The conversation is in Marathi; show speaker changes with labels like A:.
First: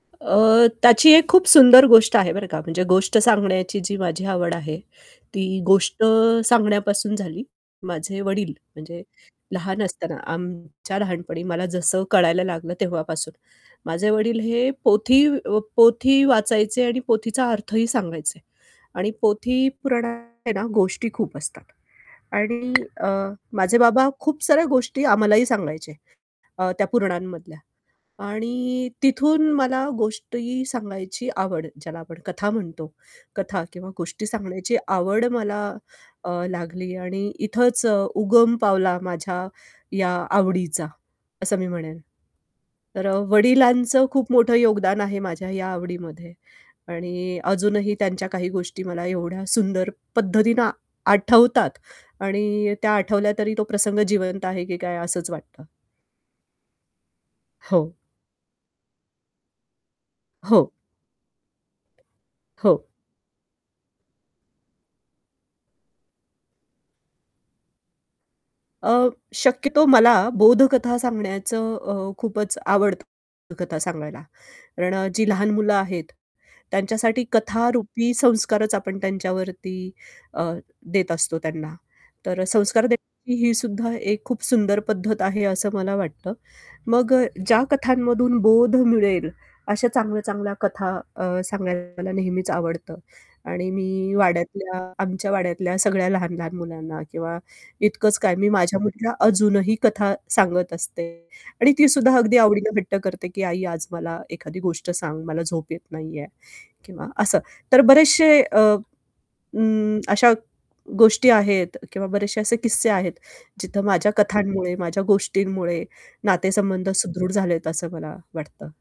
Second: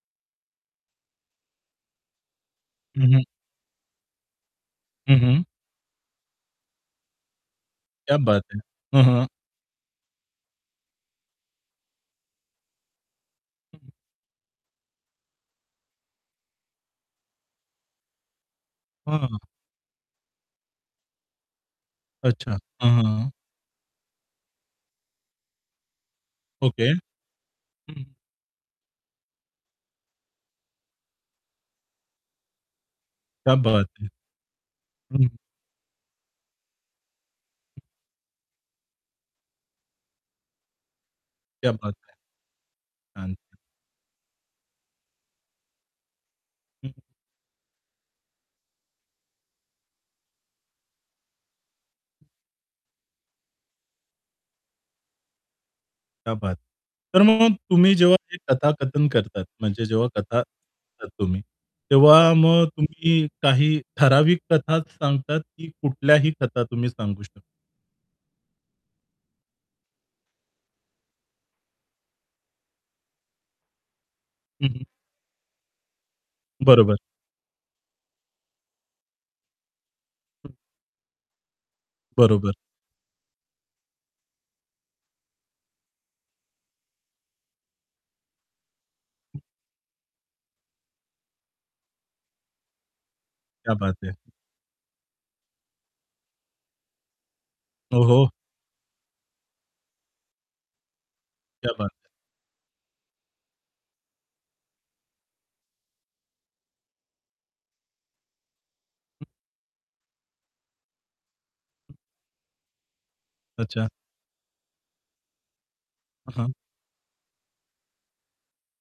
A: अ, त्याची एक खूप सुंदर गोष्ट आहे बरं का. म्हणजे
B: हं,
A: गोष्ट
B: हं.
A: सांगण्याची जी माझी आवड आहे,
B: हं, हं.
A: ती गोष्ट सांगण्यापासून झाली.
B: क्या
A: माझे
B: बात
A: वडील,
B: है.
A: म्हणजे
B: हं, हं.
A: लहान असताना, आमच्या लहानपणी मला जसं कळायला लागलं तेव्हापासून.
B: हं, हं.
A: माझे वडील हे पोथी अ, पोथी वाचायचे आणि पोथीचा अर्थही सांगायचे. आणि
B: हां.
A: पोथी पुराणात आहे ना, गोष्टी खूप असतात.
B: अच्छा.
A: आणि
B: हां, हां,
A: अ,
B: हां.
A: माझे बाबा खूप साऱ्या गोष्टी आम्हालाही सांगायचे अ, त्या
B: ओके.
A: पुराणांमधल्या.
B: हं.
A: आणि तिथून मला गोष्टी सांगायची आवड, ज्याला आपण कथा म्हणतो,
B: क्या
A: कथा
B: बात
A: किंवा
B: है.
A: गोष्टी सांगण्याची आवड
B: हं.
A: मला अ, लागली आणि इथंच अ, उगम पावला माझ्या या आवडीचा, असं मी
B: क्या बात
A: म्हणेन.
B: है.
A: तर अ,
B: छान, छान.
A: वडिलांचं खूप मोठं योगदान आहे माझ्या या आवडीमध्ये.
B: हं.
A: आणि अजूनही त्यांच्या काही गोष्टी मला एवढ्या सुंदर पद्धतीनं आठवतात आणि त्या आठवल्या तरी तो प्रसंग जिवंत आहे की काय, असंच वाटतं.
B: क्या बात. तर मग तुम्ही
A: हो.
B: जेव्हा हे कथाकथन करतात, म्हणजे जेव्हा कथा
A: हो.
B: सांगता तुम्ही, तेव्हा मग
A: हो.
B: तुम्ही काही ठराविक कथाच सांगतात, की कुठल्याही कथा तुम्ही सांगू शकता?
A: अ, शक्यतो मला बोधकथा सांगण्याचं अ, खूपच आवडतं कथा सांगायला.
B: हं, हं.
A: कारण अ, जी लहान मुलं आहेत,
B: बरोबर.
A: त्यांच्यासाठी कथा रुपी संस्कारच आपण त्यांच्यावरती अ,
B: हं.
A: देत असतो त्यांना. तर अ,
B: बरोबर.
A: संस्कार देण्याची ही सुद्धा एक खूप सुंदर पद्धत आहे असं मला वाटतं. मग अ, ज्या कथांमधून बोध मिळेल,
B: हं.
A: अशा चांगल्या-चांगल्या कथा अ, सांगायला नेहमीच आवडतं. आणि
B: क्या बात
A: मी
B: है.
A: वाड्यातल्या, आमच्या वाड्यातल्या सगळ्या लहान-लहान मुलांना, किंवा इतकंच
B: ओहो!
A: काय, मी माझ्या मुलीला अजूनही कथा सांगत असते.
B: क्या
A: आणि ती
B: बात है.
A: सुद्धा अगदी आवडीनं हट्ट करते, की "आई आज मला एखादी गोष्ट सांग, मला झोप येत नाहीये" किंवा असं. तर बरेचशे अ, अ, अशा गोष्टी आहेत, किंवा बरेचशे असे किस्से आहेत. जिथं
B: अच्छा.
A: माझ्या कथांमुळे, माझ्या गोष्टींमुळे
B: हां, हां.
A: नातेसंबंध सुदृढ झालेत, असं मला वाटतं.